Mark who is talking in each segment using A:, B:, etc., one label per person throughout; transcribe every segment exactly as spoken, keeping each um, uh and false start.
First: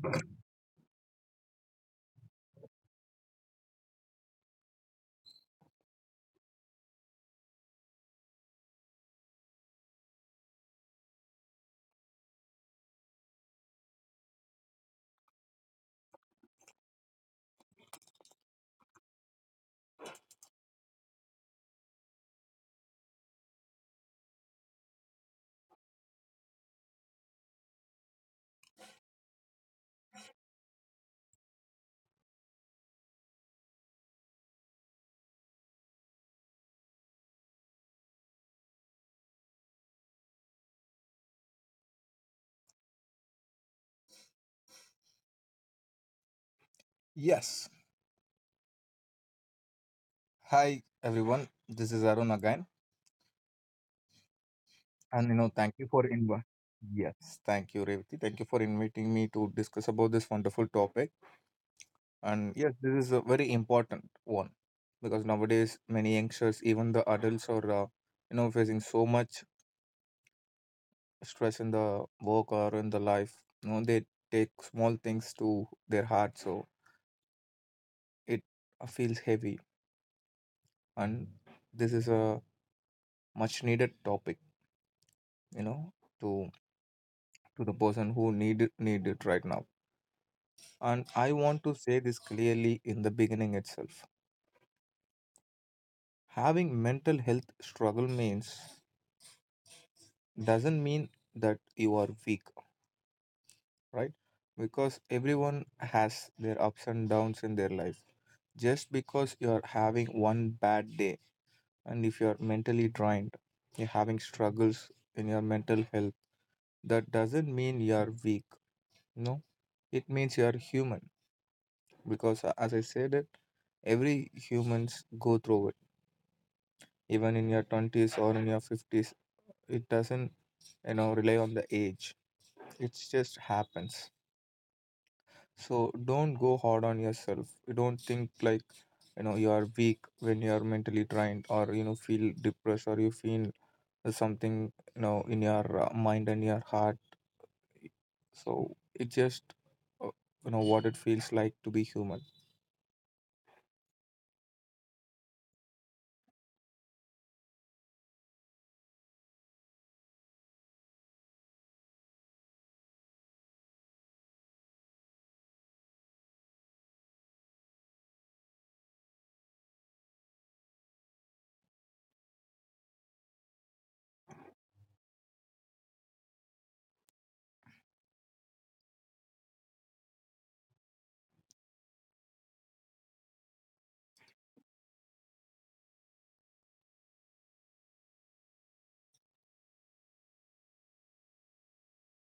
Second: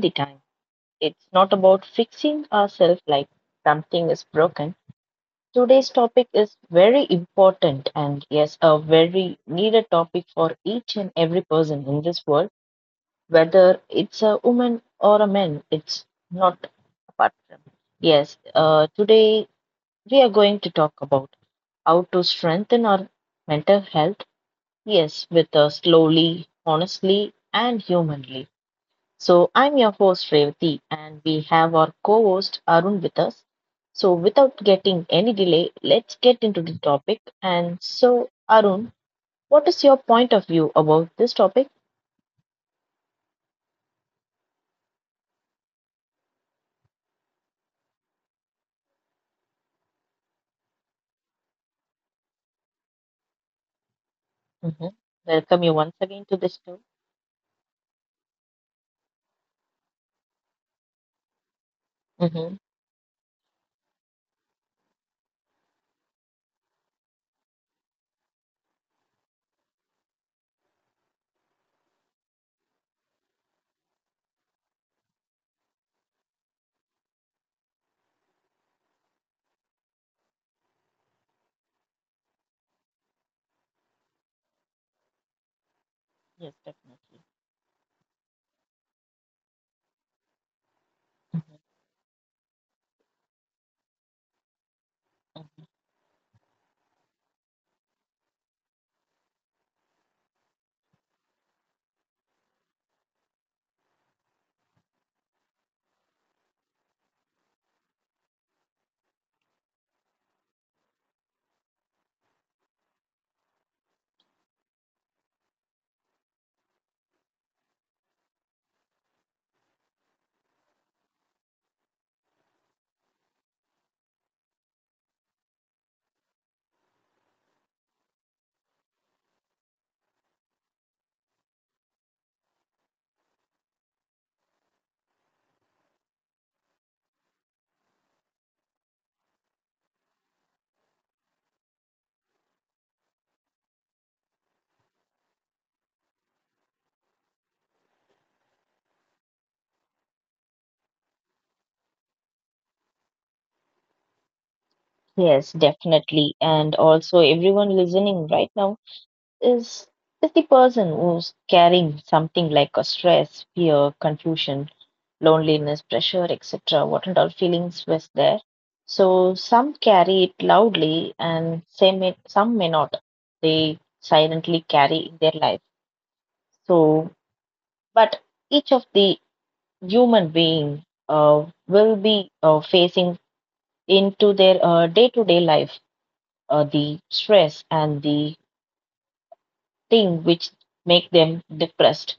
A: the time. It's not about fixing ourselves like something is broken. Today's topic is very important and yes, a very needed topic for each and every person in this world, whether it's a woman or a man, it's not apart from. Yes, uh, today we are going to talk about how to strengthen our mental health. Yes, with us slowly, honestly, and humanly. So, I'm your host Revati, and we have our co host Arun with us. So, without getting any delay, let's get into the topic. And so, Arun, what is your point of view about this topic?
B: Yes. Hi, everyone. This is Arun again. And, you know, thank you for
A: Hmm.
B: inviting.
A: Welcome you once
B: Yes.
A: again
B: Thank
A: to
B: you,
A: this
B: Revati.
A: show.
B: Thank you for inviting me to discuss about this wonderful topic. And yes, this is a very
A: Hmm.
B: important one because nowadays many youngsters, even the adults, are, uh, you know, facing so much stress in the work or in the life. You know, they take small things to their heart. So it uh, feels heavy. And this is a much needed topic, you know, to
A: Yes,
B: to the person
A: definitely.
B: who need it, need it right now. And I want to say this clearly in the beginning itself. Having mental health struggle means doesn't mean that you are weak, right? Because everyone has their ups and downs in their life. Just because you're having one bad day and if you're mentally drained, you're having struggles in your mental health, that doesn't mean you're weak. No, it means you're human. Because uh, as I said it, every humans go through it. Even in your twenties or in your fifties, it doesn't, you know, rely on the age. It just happens. So don't go hard on yourself. You Don't think like, you know, you are weak when you are mentally drained or, you know, feel depressed or you feel something, you know, in your uh, mind and your heart. So it just, uh, you know, what it feels like to be human.
A: Yes, definitely. And also, everyone listening right now, is is the person who's carrying something like a stress, fear, confusion, loneliness, pressure, et cetera. What and all feelings was there. So some carry it loudly, and some may, some may not. They silently carry in their life. So, but each of the human being uh, will be uh, facing into their uh, day-to-day life uh, the stress and the thing which make them depressed.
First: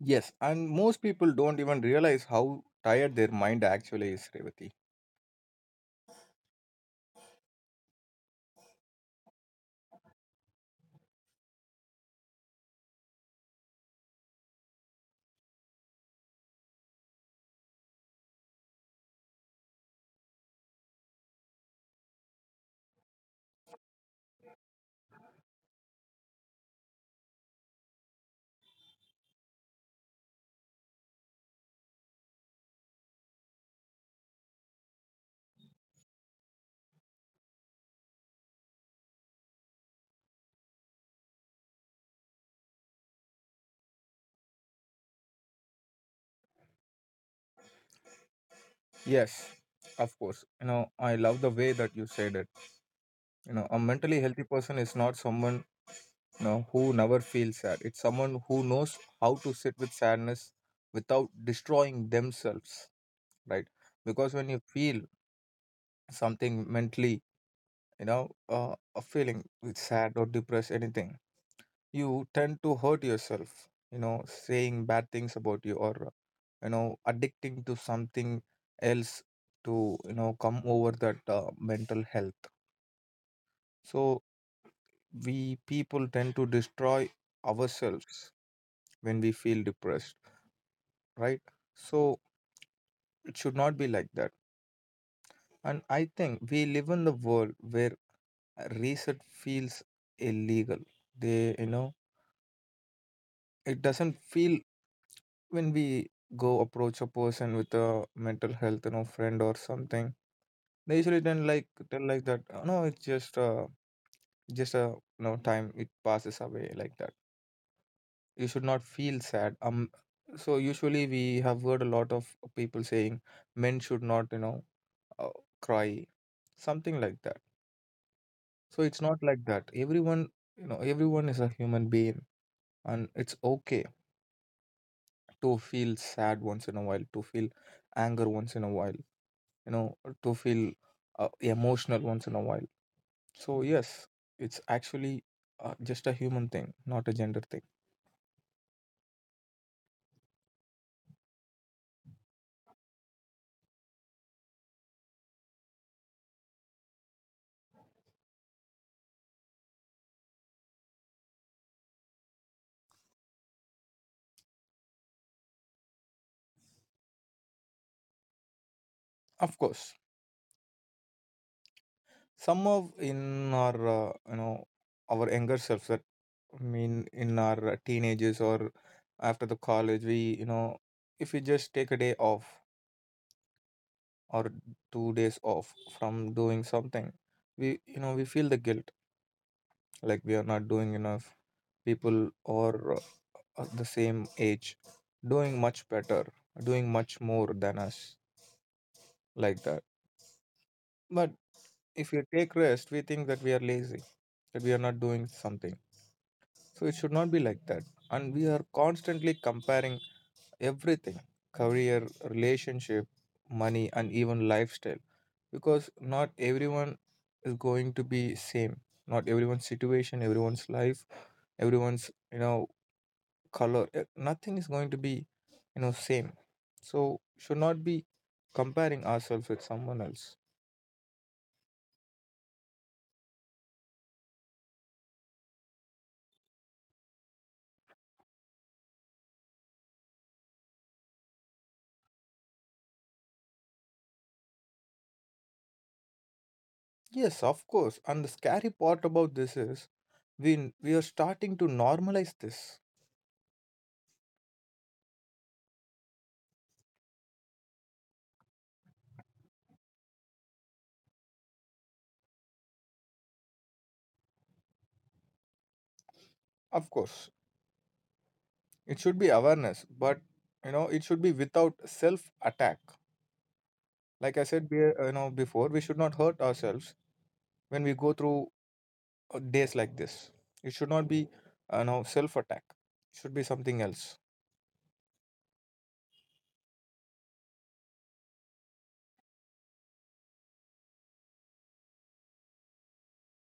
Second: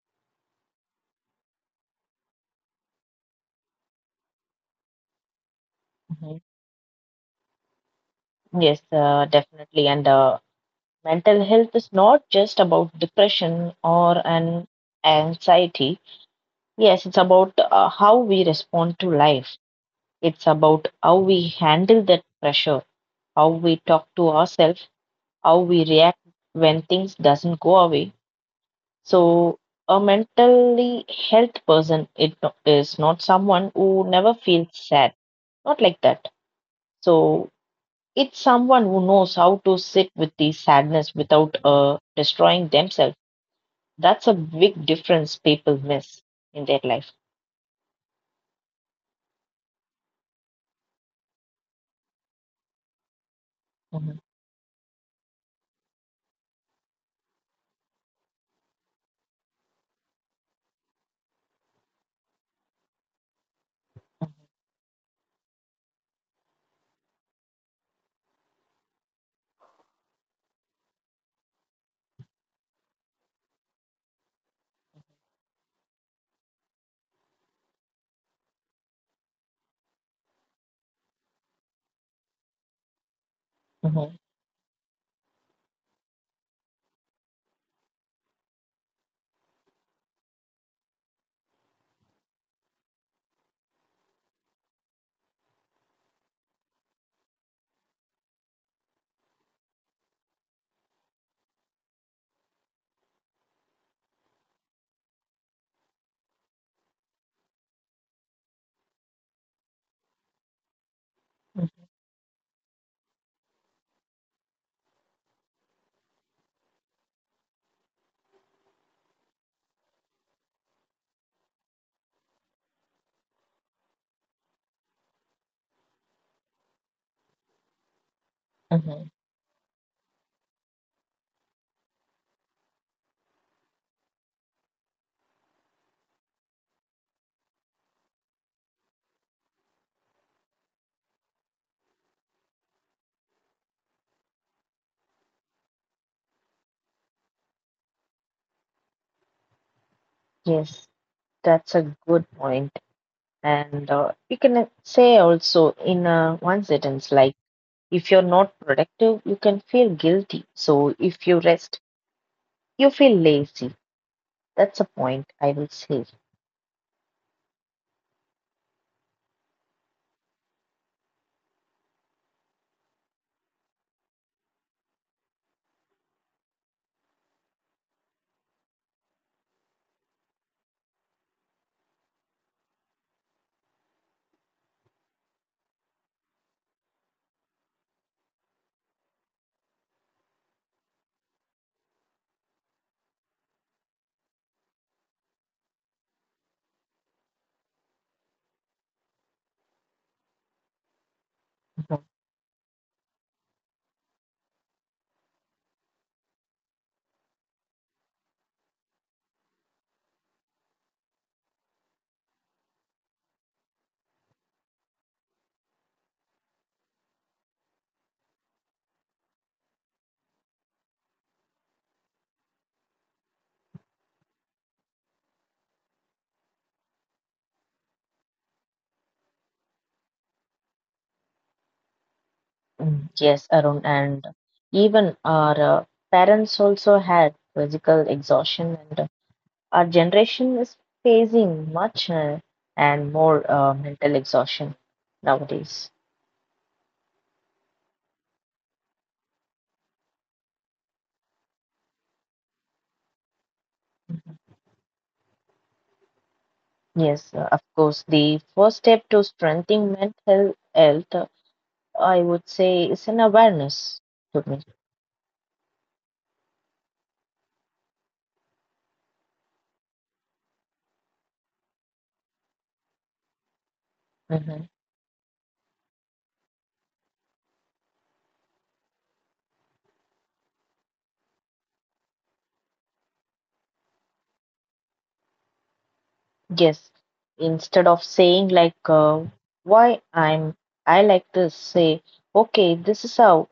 B: Yes, and most people don't even realize how tired their mind actually is, Revati.
A: Mhm. Yes, uh, definitely. And uh, mental health is not just about depression or an anxiety. Yes, it's about uh, how we respond to life. It's about how we handle that pressure, how we talk to ourselves, how we react when things doesn't go away. So a mentally health person it no- is not someone who never feels sad. Not like that. So it's someone who knows how to sit with the sadness without uh, destroying themselves. That's a big difference people miss in their life.
B: Yes, of course. You know, I love the way that you said it. You know, a
A: Mhm,
B: mentally healthy person is not someone, you know, who never feels sad. It's someone who knows how to sit with sadness without destroying themselves, right? Because when you feel something mentally, you know, uh, a feeling with sad or depressed, anything, you tend to hurt yourself, you know, saying bad things about you or, uh, you know, addicting to something else to, you know, come over that uh, mental health.
A: mhm,
B: So we people tend to destroy ourselves when we feel depressed, right? So it should not be like that. And I think we live in the world where reset feels illegal. They, you know, it doesn't feel when we go approach a person with a mental health, you know friend or something. They usually don't like
A: mhm,
B: tell like that, "Oh, no, it's just uh just a you know time. It passes away like that. You should not feel sad." um so usually we have heard a lot of people saying men should not, you know uh, cry, something like that. So it's
A: mhm.
B: not like that. Everyone, you know everyone is a human being, and it's okay to feel sad once in a while, to feel anger once in a while, you know to feel uh, emotional once in a while. So yes, it's actually uh, just a human thing, not a gender thing.
A: Yes, that's a good point. And uh, you can say also in uh, one sentence, like, if you're not productive, you can feel guilty. So if you rest, you feel lazy. That's a point I will say. Mm-hmm.
B: Of course, some of in our uh, you know our younger selves that, I mean in our uh, teenagers or after the college, we you know if we just take a day off or two days off from doing something, we you know we feel the guilt like we are not doing enough. People or uh, the same age doing much better, doing much more than us, like that. But if we take rest, we think that we are lazy, that we are not doing something. So it should not be like that. And we are constantly comparing everything: career, relationship, money, and even lifestyle, because not everyone is going to be same. Not everyone's situation, everyone's life, everyone's, you know color, uh, nothing is going to be, you know same. So should not be comparing ourselves with someone else.
A: Mm, yes, Arun, and even our uh, parents also had physical exhaustion, and uh, our generation is facing much uh, and more uh, mental exhaustion nowadays.
B: Yes, of course, and the scary part about this is we we are starting to normalize this.
A: Yes, uh, of course, the first step to strengthening mental health, uh, I would say, is an awareness to me.
B: Of course, it should be awareness, but you know it should be without self attack. Like I
A: Mhm.
B: said, be- uh, you know before we should not hurt ourselves when we go through uh, days like this. It should not be, uh, you know self attack. It should be something else.
A: Yes, instead of saying like uh, why I'm, I like to say, okay, this is how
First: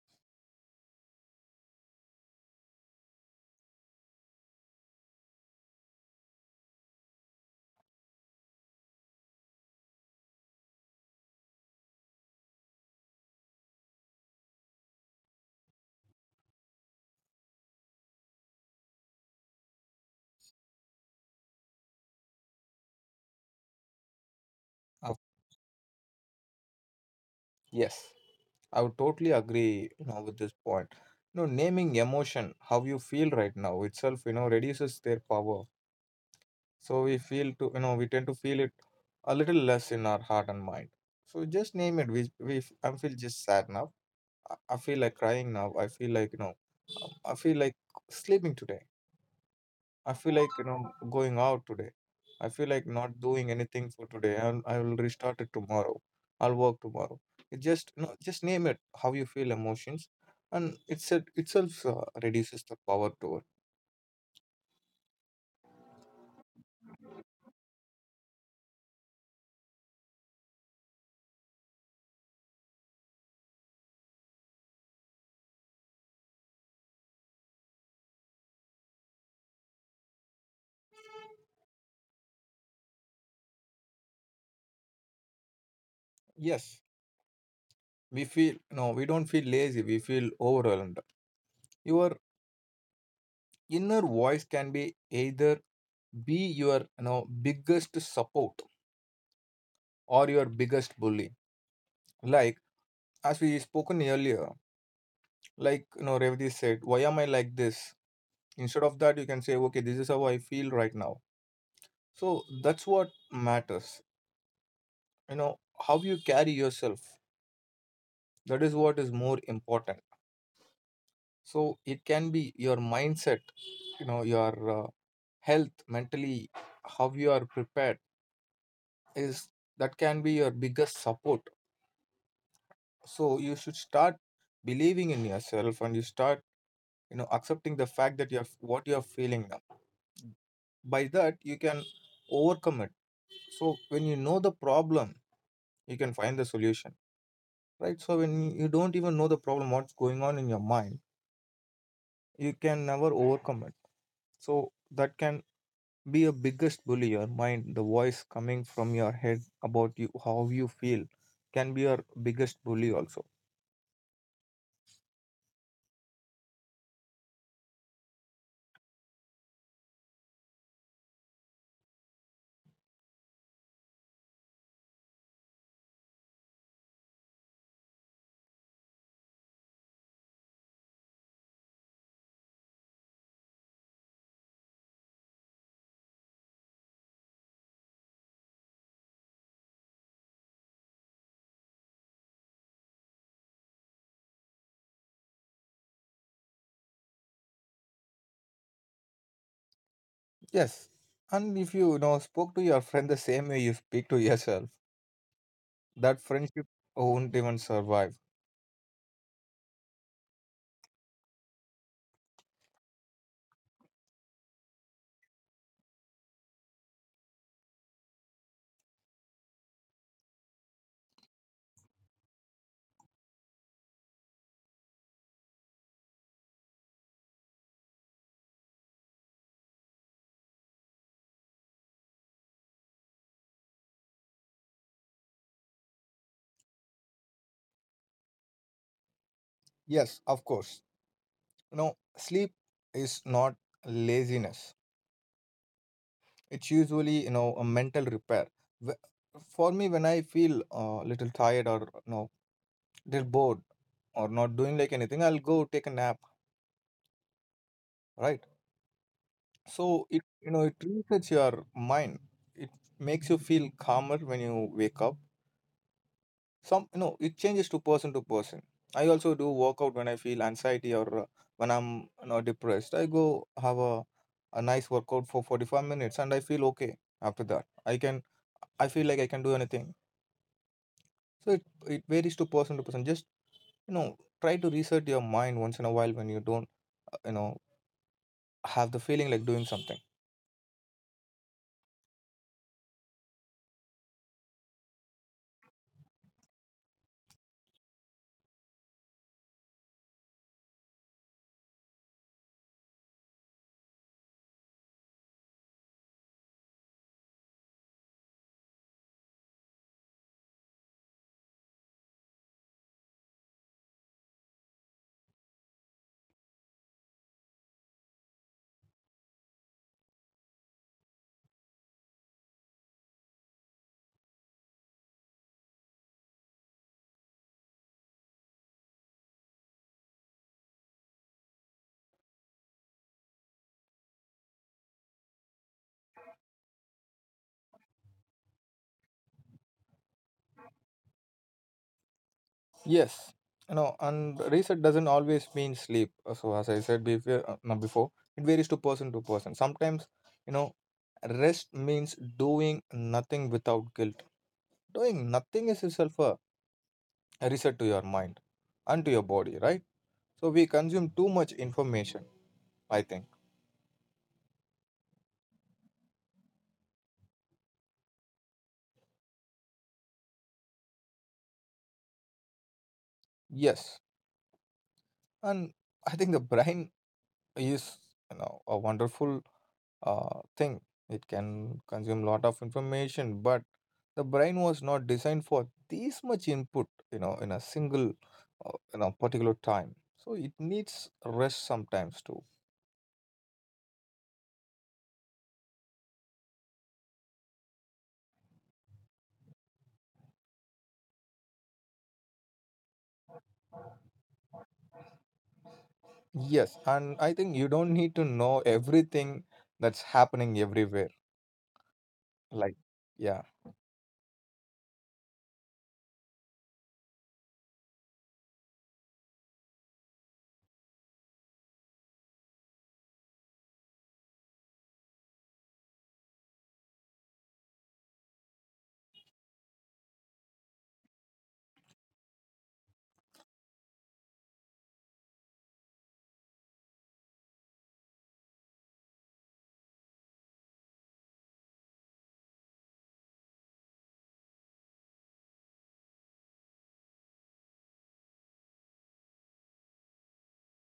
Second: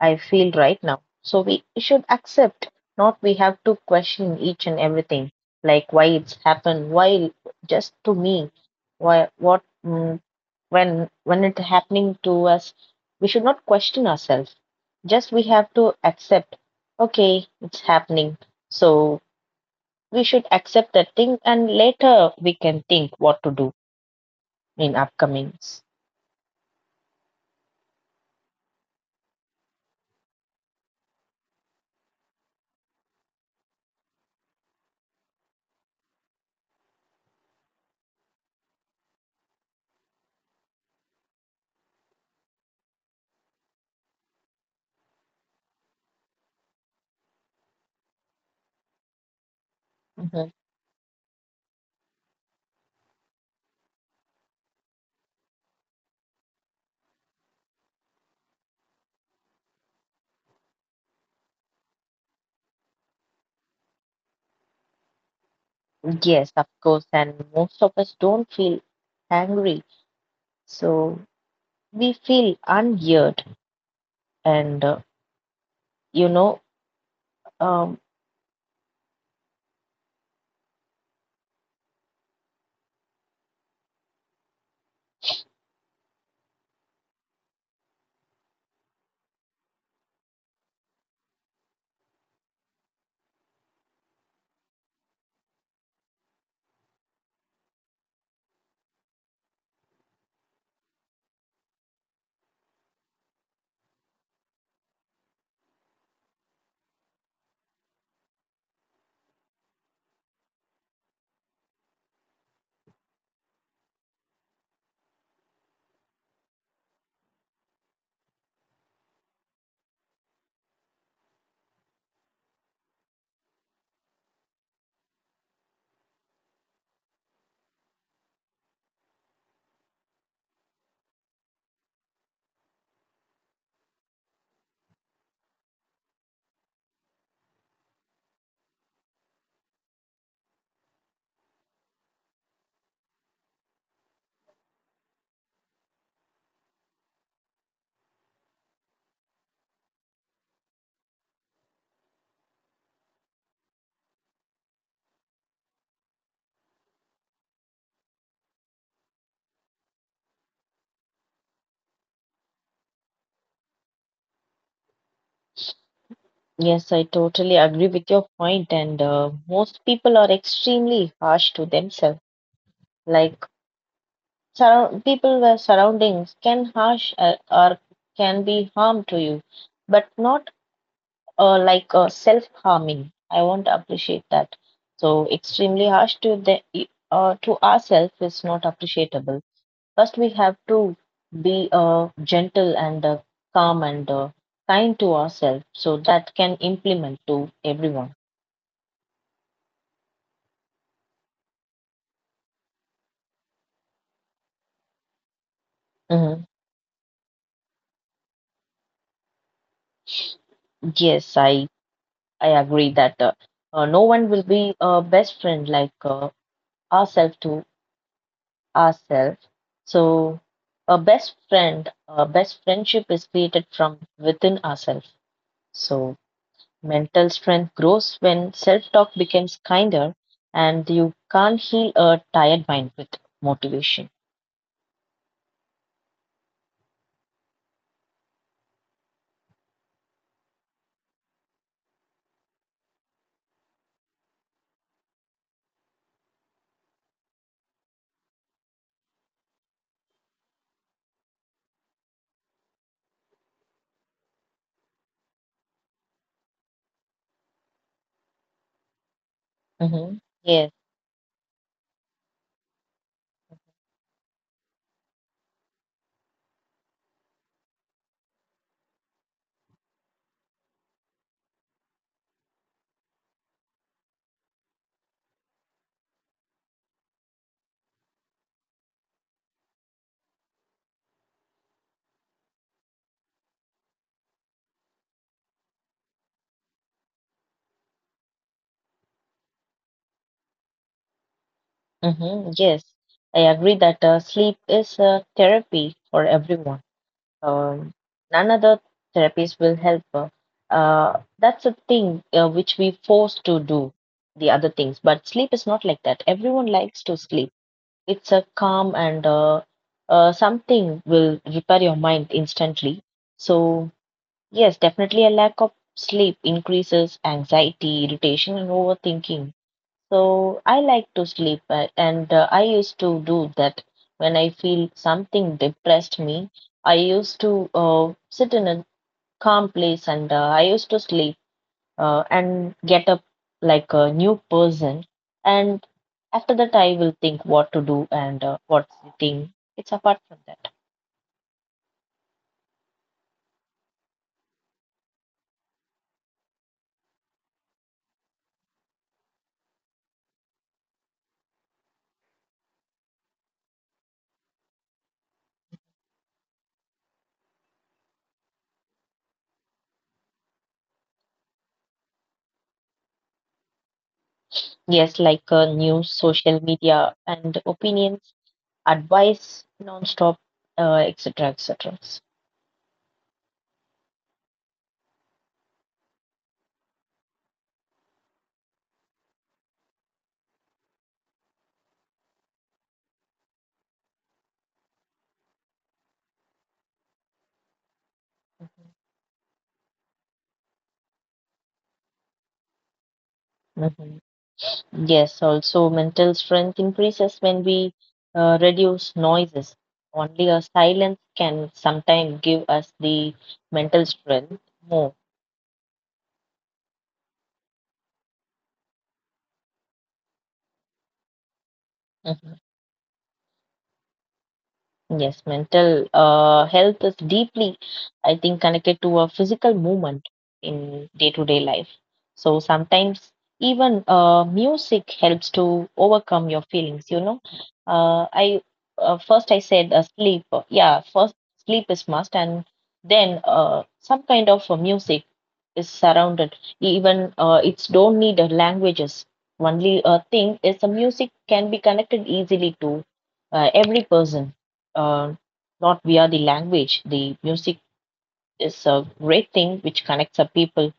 A: I feel right now. So we should accept, not we have to question each and everything, like why it's happened, why just to me, why what mm, when when it happening to us, we should not question ourselves. Just we have to accept, okay, it's happening. So we should accept that thing, and later we can think what to do in
B: Of
A: upcomings.
B: Yes, I would totally agree, you know, with this point. You know, naming emotion, how you feel right now itself, you know, reduces their power. So we feel to, you know, we tend to feel it a little less in our heart and mind. So just name it. We, we, I feel just sad now. I, I feel like crying now. I feel like, you know, I feel like sleeping today. I feel
A: Mhm.
B: like, you know, going out today. I feel like not doing anything for today. I'll, I will restart it tomorrow. I'll work tomorrow. It just, you know, just name it how you feel emotions, and it's it itself uh, reduces the power to it.
A: Yes, of course, and most of us don't feel angry. So we feel ungeared and uh, you know um,
B: Yes, we feel, no, we don't feel lazy. We feel overwhelmed. Your inner voice can be either be your, you know biggest support or your biggest bully. Like as we spoken earlier, like, you know, Revdi said, "Why am I like this?" Instead of that, you can say, "Okay, this is how I feel right now." So that's what matters, you know how you carry yourself. That is what is more important. So it can be your mindset, you know your uh, health mentally. How you are prepared is that can be your biggest support. So you should start believing in yourself, and you start, you know accepting the fact that you're what you're feeling now. By that, you can overcome it. So when you know the problem, you can find the solution, right? So when you don't even know the problem, what's going on in your mind, you can never overcome it. So that can be a biggest bully. Your mind, the voice coming from your head about you, how you feel, can be your biggest bully also.
A: yes I totally agree with your point point. And uh, most people are extremely harsh to themselves like surround, people were surroundings can harsh uh, or can be harm to you but not uh, like uh, self harming I won't appreciate that. So extremely harsh to the uh, to ourselves is not appreciable. First, we have to be uh, gentle and uh, calm and uh, kind to ourselves so that can implement to everyone.
B: Yes, and if you, you know spoke to your friend the same way you speak to yourself, that
A: Mhm.
B: friendship won't even survive.
A: Yes, I I agree that uh, uh, no one will be a best friend like uh, ourselves to ourselves. So a best friend, a best friendship is created from within ourselves. So mental strength grows when self talk becomes kinder and you can't heal a tired mind with motivation.
B: Yes, of course, you know sleep is not laziness. It's usually, you know a mental repair. Wh- for me, when I feel a uh, little tired or, you know little bored or not doing like anything, I'll go take a nap, right? So
A: Hmm.
B: it, you know
A: Yes.
B: it resets your mind. It makes you feel calmer when you wake up. Some, you know it changes to person to person. I also do workout when I feel anxiety or, uh, when i'm you know depressed. I go have a, a nice workout for forty-five minutes, and I feel okay. After that, i can I feel like I can do anything. So it, it varies to person to person. Just, you know, try to reset your mind once in a while when you don't, uh, you know, have the feeling like doing something.
A: Hmm. Yes, I agree that uh, sleep is a therapy for everyone. Um, none other therapies will help. Uh, uh, that's a thing uh, which we force to do the other things, but sleep is not like that. Everyone likes to sleep. It's a calm and uh, uh, something will repair your mind instantly. So yes, definitely a lack of sleep increases anxiety, irritation, and overthinking. So I like to sleep, uh, and uh, I used to do that when I feel something depressed me. I used to uh, sit in a calm place and uh, I used to sleep uh, and get up like a new person. And after that, I will think what to do and uh, what's the thing. It's apart from that.
B: Yes, you know, and reset doesn't always mean sleep. Uh, So as I said before, uh, no, before it varies to person to person. Sometimes, you know, rest means doing nothing without guilt. Doing nothing is itself a reset to your mind and to your body, right? So we consume too much information, I think.
A: Yes, like uh, news, social media, and opinions, advice, non-stop, uh, et cetera, et cetera.
B: Yes, and I think the brain is, you know a wonderful uh, thing. It can consume lot of information, but the brain was not designed for this much input, you know, in a single, uh, you know, particular time. So it needs rest sometimes too.
A: Yes, also mental strength increases when we uh, reduce noises. Only a silence can sometimes give us the mental strength more.
B: Yes, and I think you don't need to know everything that's happening everywhere. Like, yeah.
A: Yes, mental uh, health is deeply, I think, connected to a physical movement in day-to-day life. So sometimes even uh, music helps to overcome your feelings, you know. Uh, I uh, first I said uh, sleep. Uh, Yeah, first sleep is must, and then uh, some kind of uh, music is surrounded. Even uh, it's don't need uh, languages. Only uh, thing is the music can be connected easily to uh, every person uh, not via the language. The music is a great thing which connects a people.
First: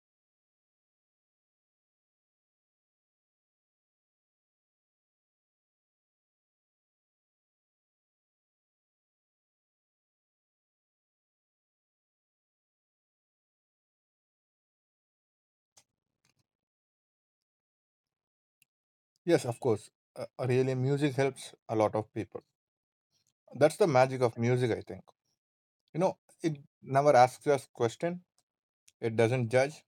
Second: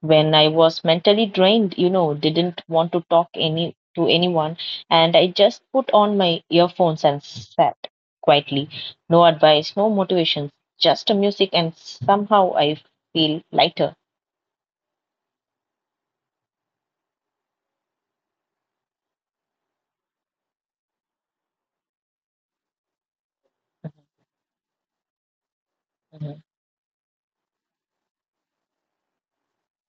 A: When I was mentally drained, you know, didn't want to talk any to anyone, and I just put on my earphones and sat quietly. No advice, no motivations, just a music, and somehow I feel lighter.
B: Yes, of course. Uh, really, music helps a lot of people. That's the magic of music, I think. You know,
A: Mhm,
B: it never asks us question. It doesn't judge.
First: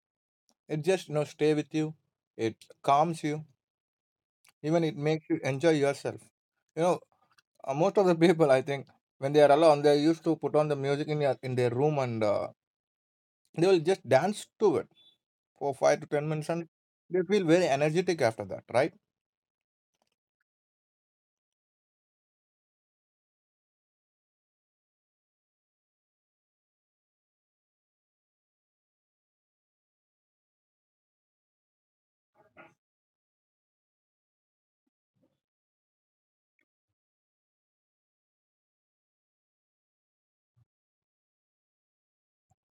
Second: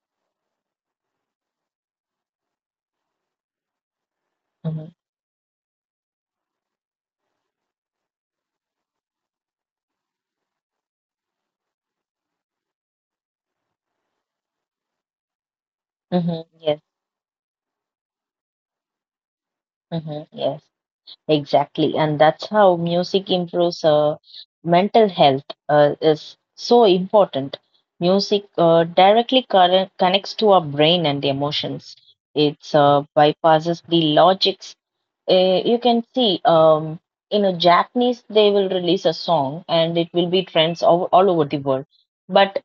B: It just, you know stay with you. It calms you. Even
A: mhm,
B: it makes you enjoy yourself. You know, uh, most of the people, I think, when they are alone, they used to put on the music in their in their room, and uh, they will just dance to it for five to
A: mhm,
B: ten
A: mhm,
B: minutes, and
A: yes.
B: they feel very energetic after that, right?
A: Mhm, yes. Exactly, and that's how music improves uh, mental health uh, is so important. Music uh, directly corre- connects to our brain and emotions. It's uh, bypasses the logics. Uh, you can see um, in a Japanese they will release a song and it will be trends all, all over the world. But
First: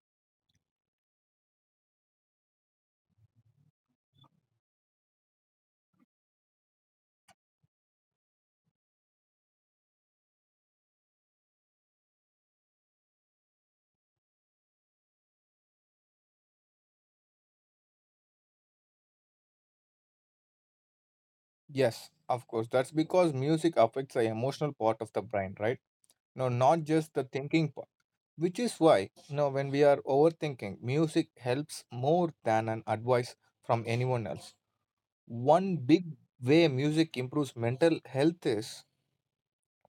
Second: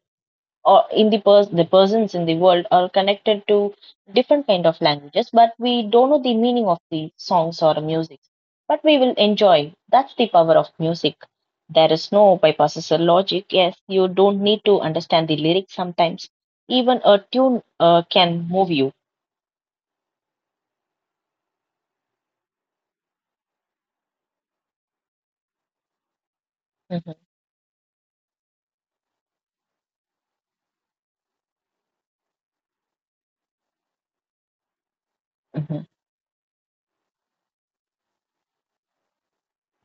A: or in the pers- the persons in the world are connected to different kind of languages but we don't know the meaning of the songs or music but we will enjoy. That's the power of music. There is no bypasses or logic. Yes, you don't need to understand the lyrics sometimes, even a tune uh, can move you.
B: Yes, of course. That's because music affects the emotional part of the brain, right? No, not just
A: Mhm,
B: the thinking part, which is why, you know when we are overthinking, music helps more than an advice from anyone else. One
A: mhm,
B: big way music improves mental health is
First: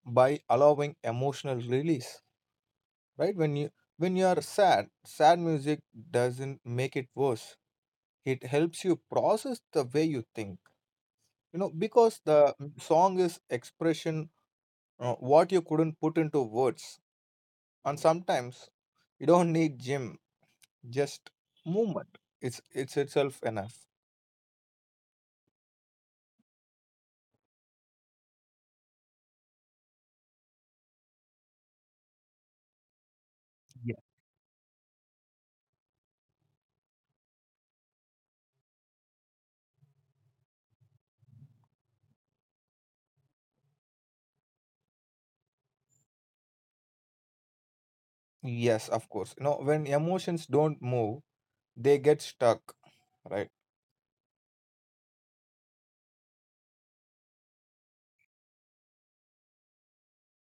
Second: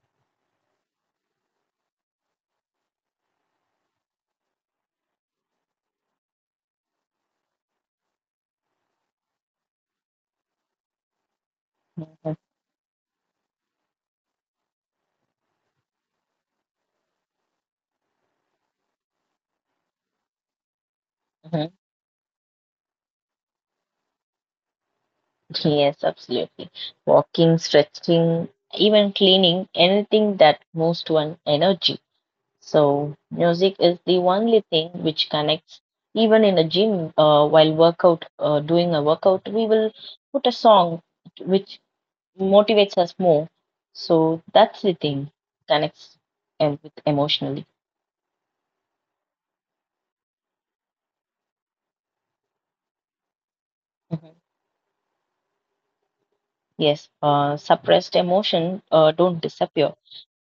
B: by allowing emotional release, right? When you when you are sad, sad music doesn't make it worse. It helps you process the way you think. You know, because
A: mhm,
B: the song is expression, uh, what you couldn't put into words. And sometimes you don't need gym, just
A: mhm.
B: movement. It's it's itself enough.
A: Yes, absolutely. Walking, stretching, even cleaning, anything that moves to an energy. So, music
B: Yeah.
A: is the only thing which connects. Even in a gym, uh, while workout, uh, doing a workout, we will put a song which motivates us more. So that's the thing connects em- with emotionally.
B: Yes, of course. You know, when emotions don't move, they get stuck, right?
A: Mhm. Yes, uh, suppressed emotion uh, don't disappear;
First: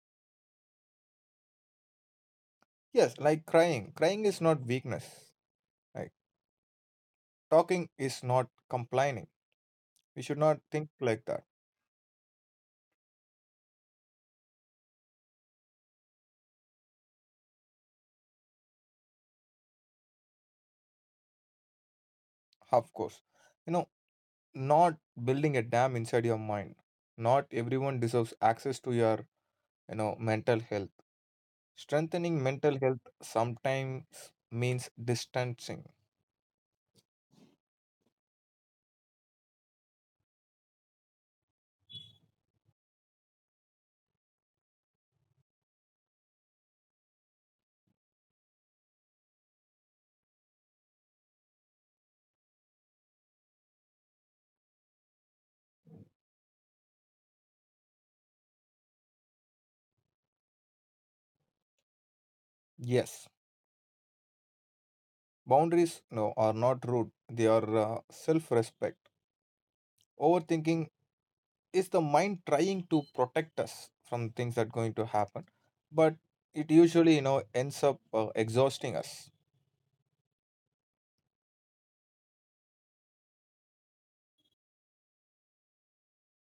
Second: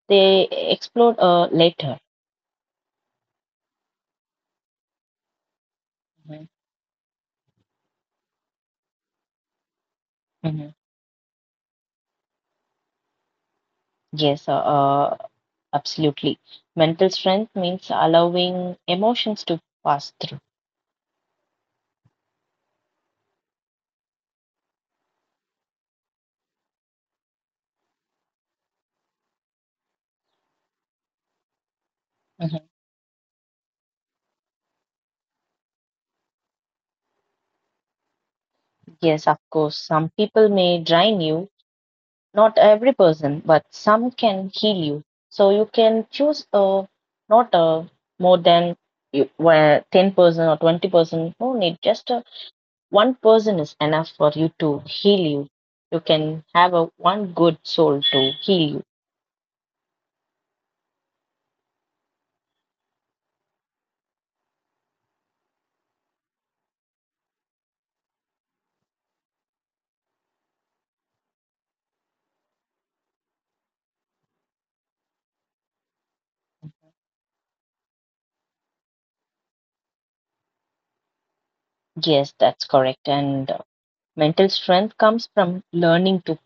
A: they explode uh, later.
B: Yes, like crying. Crying is not weakness. Like
A: Mhm.
B: talking is not complaining. We should not
A: Mhm.
B: think like that.
A: Yes, uh, uh, absolutely. Mental strength means allowing emotions to pass through.
B: Of course. You know, not building a dam inside your mind. Not everyone deserves access to your, you know, mental health. Strengthening mental health sometimes means distancing.
A: Yes, of course, some people may drain you, not every person, but some can heal you. So you can choose a not a more than you, where ten percent or twenty percent, no need, just a, one person is enough for you to heal you. You can have a one good soul to heal you.
B: Yes. Boundaries no are not rude. They are, uh, self-respect. Overthinking is the mind trying to protect us from things that going to happen, but it usually, you know ends up, uh, exhausting us.
A: Yes, that's correct. And uh, mental strength comes from learning to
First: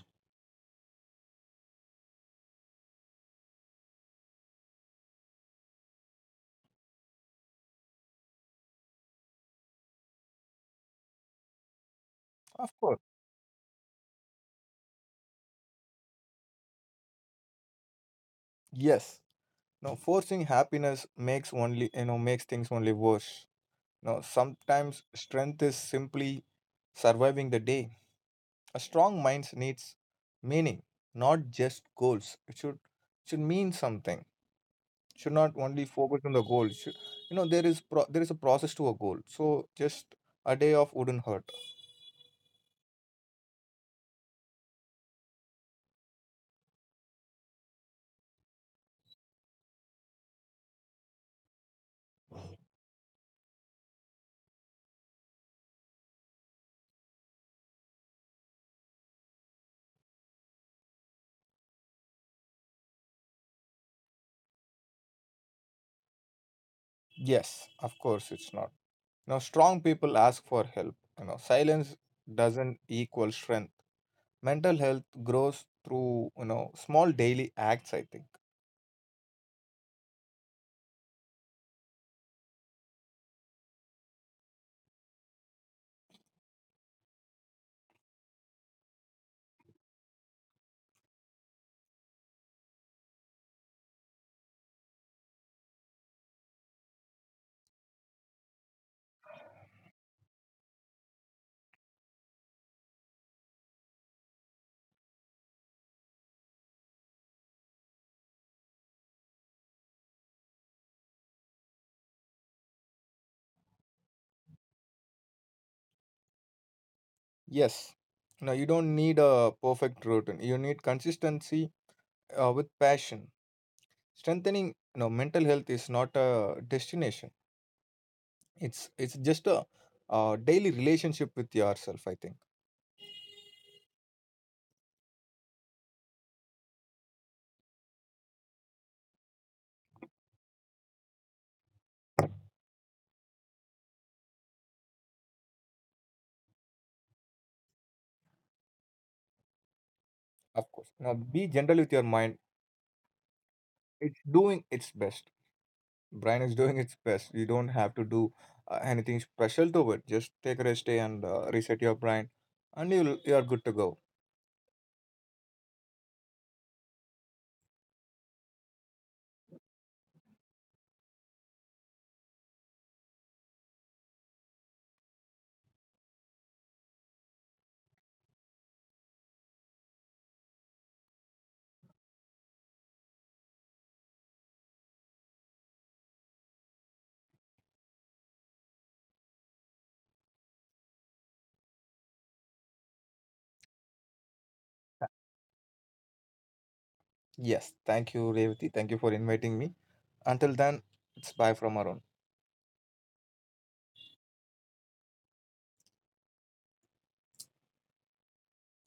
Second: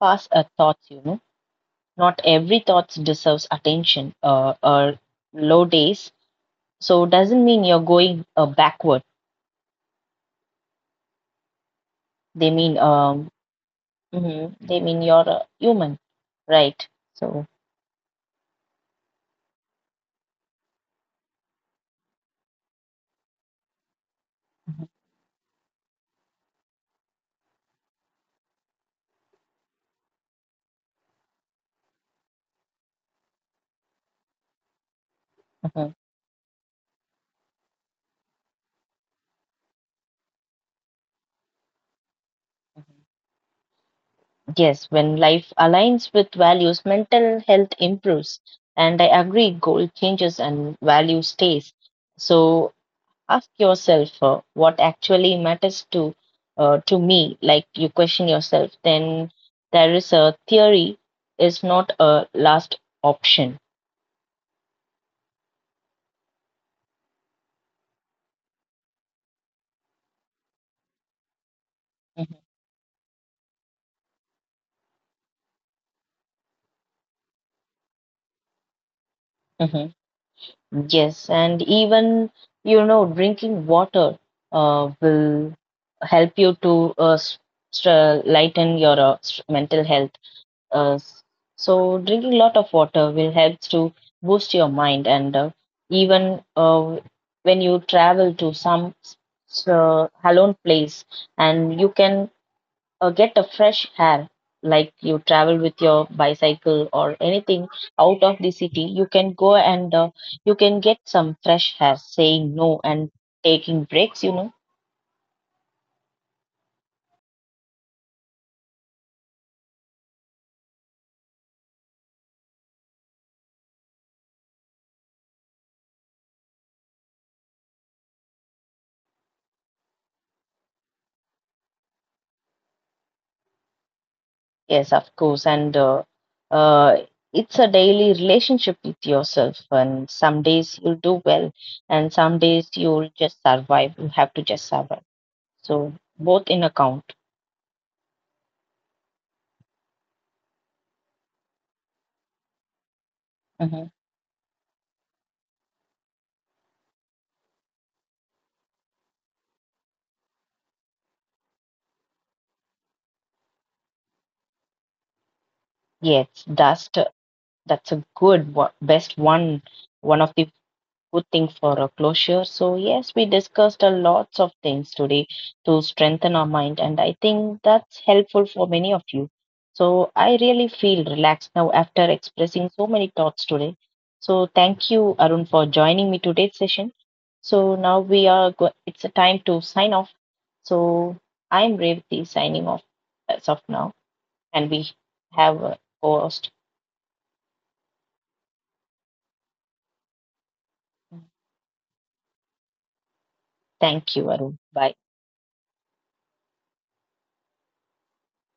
A: pass a thoughts, you know. Not every thought deserves attention uh, or low days. So doesn't mean you're going uh, backward. They
B: Of
A: mean
B: course.
A: um, mhm, they mean you're a human, right? So
B: Yes. No, forcing happiness makes only, you know makes things only worse. No,
A: mhm,
B: sometimes strength is simply surviving the day. A strong mind needs meaning, not just goals. It should should mean something. Should not only
A: mhm.
B: focus on the goal. Should, you know there is pro- there is a process to a goal. So just a day off wouldn't hurt.
A: Yes, when life aligns with values, mental health improves. And I agree, goal changes and value stays. So ask yourself uh, what actually matters to uh, to me. Like you question yourself, then there is a theory is not a last option.
B: Yes, of course it's not. Now, strong people ask for help. You know, silence
A: Mhm,
B: doesn't equal strength. Mental health grows through, you know small daily acts, I think.
A: mhm. Yes, and even, you know, drinking water uh, will help you to uh, s- stra- lighten your uh, s- mental health. Uh, s- so drinking a lot of water will help to boost your mind. And uh, even uh, when you travel to some s- s- uh, alone place and you can uh, get a fresh air like you travel with your bicycle or anything out of the city you can go and uh, you can get some fresh air, saying no and taking breaks, you know.
B: Yes. Now you don't need a perfect routine. You need consistency, uh, with passion. Strengthening, you know mental health is not a destination. It's it's just a, uh, daily relationship with yourself, I think.
A: Yes of course and uh, uh, it's a daily relationship with yourself, and some days you'll do well and some days you'll just survive, you have to just survive, so both in account.
B: Of course. Now be gentle with your mind.
A: Hmm.
B: It's doing its best. Brain is doing its best. You don't have to do, uh, anything special to it. Just take a rest day and, uh, reset your brain, and you you are good to go.
A: yes that's the- that's a good one, best one, one of the good thing for a closure. So, yes, we discussed a lots of things today to strengthen our mind, and I think that's helpful for many of you. So, I really feel relaxed now after expressing so many thoughts today. So, thank you, Arun, for joining me today's session. So, now we are go- it's a time to sign off. So, I'm Revati signing off as of now, and we have a host.
B: Yes, thank you, Revati. Thank you for inviting me. Until then, it's bye from Arun.
A: Thank you, Arun. Bye.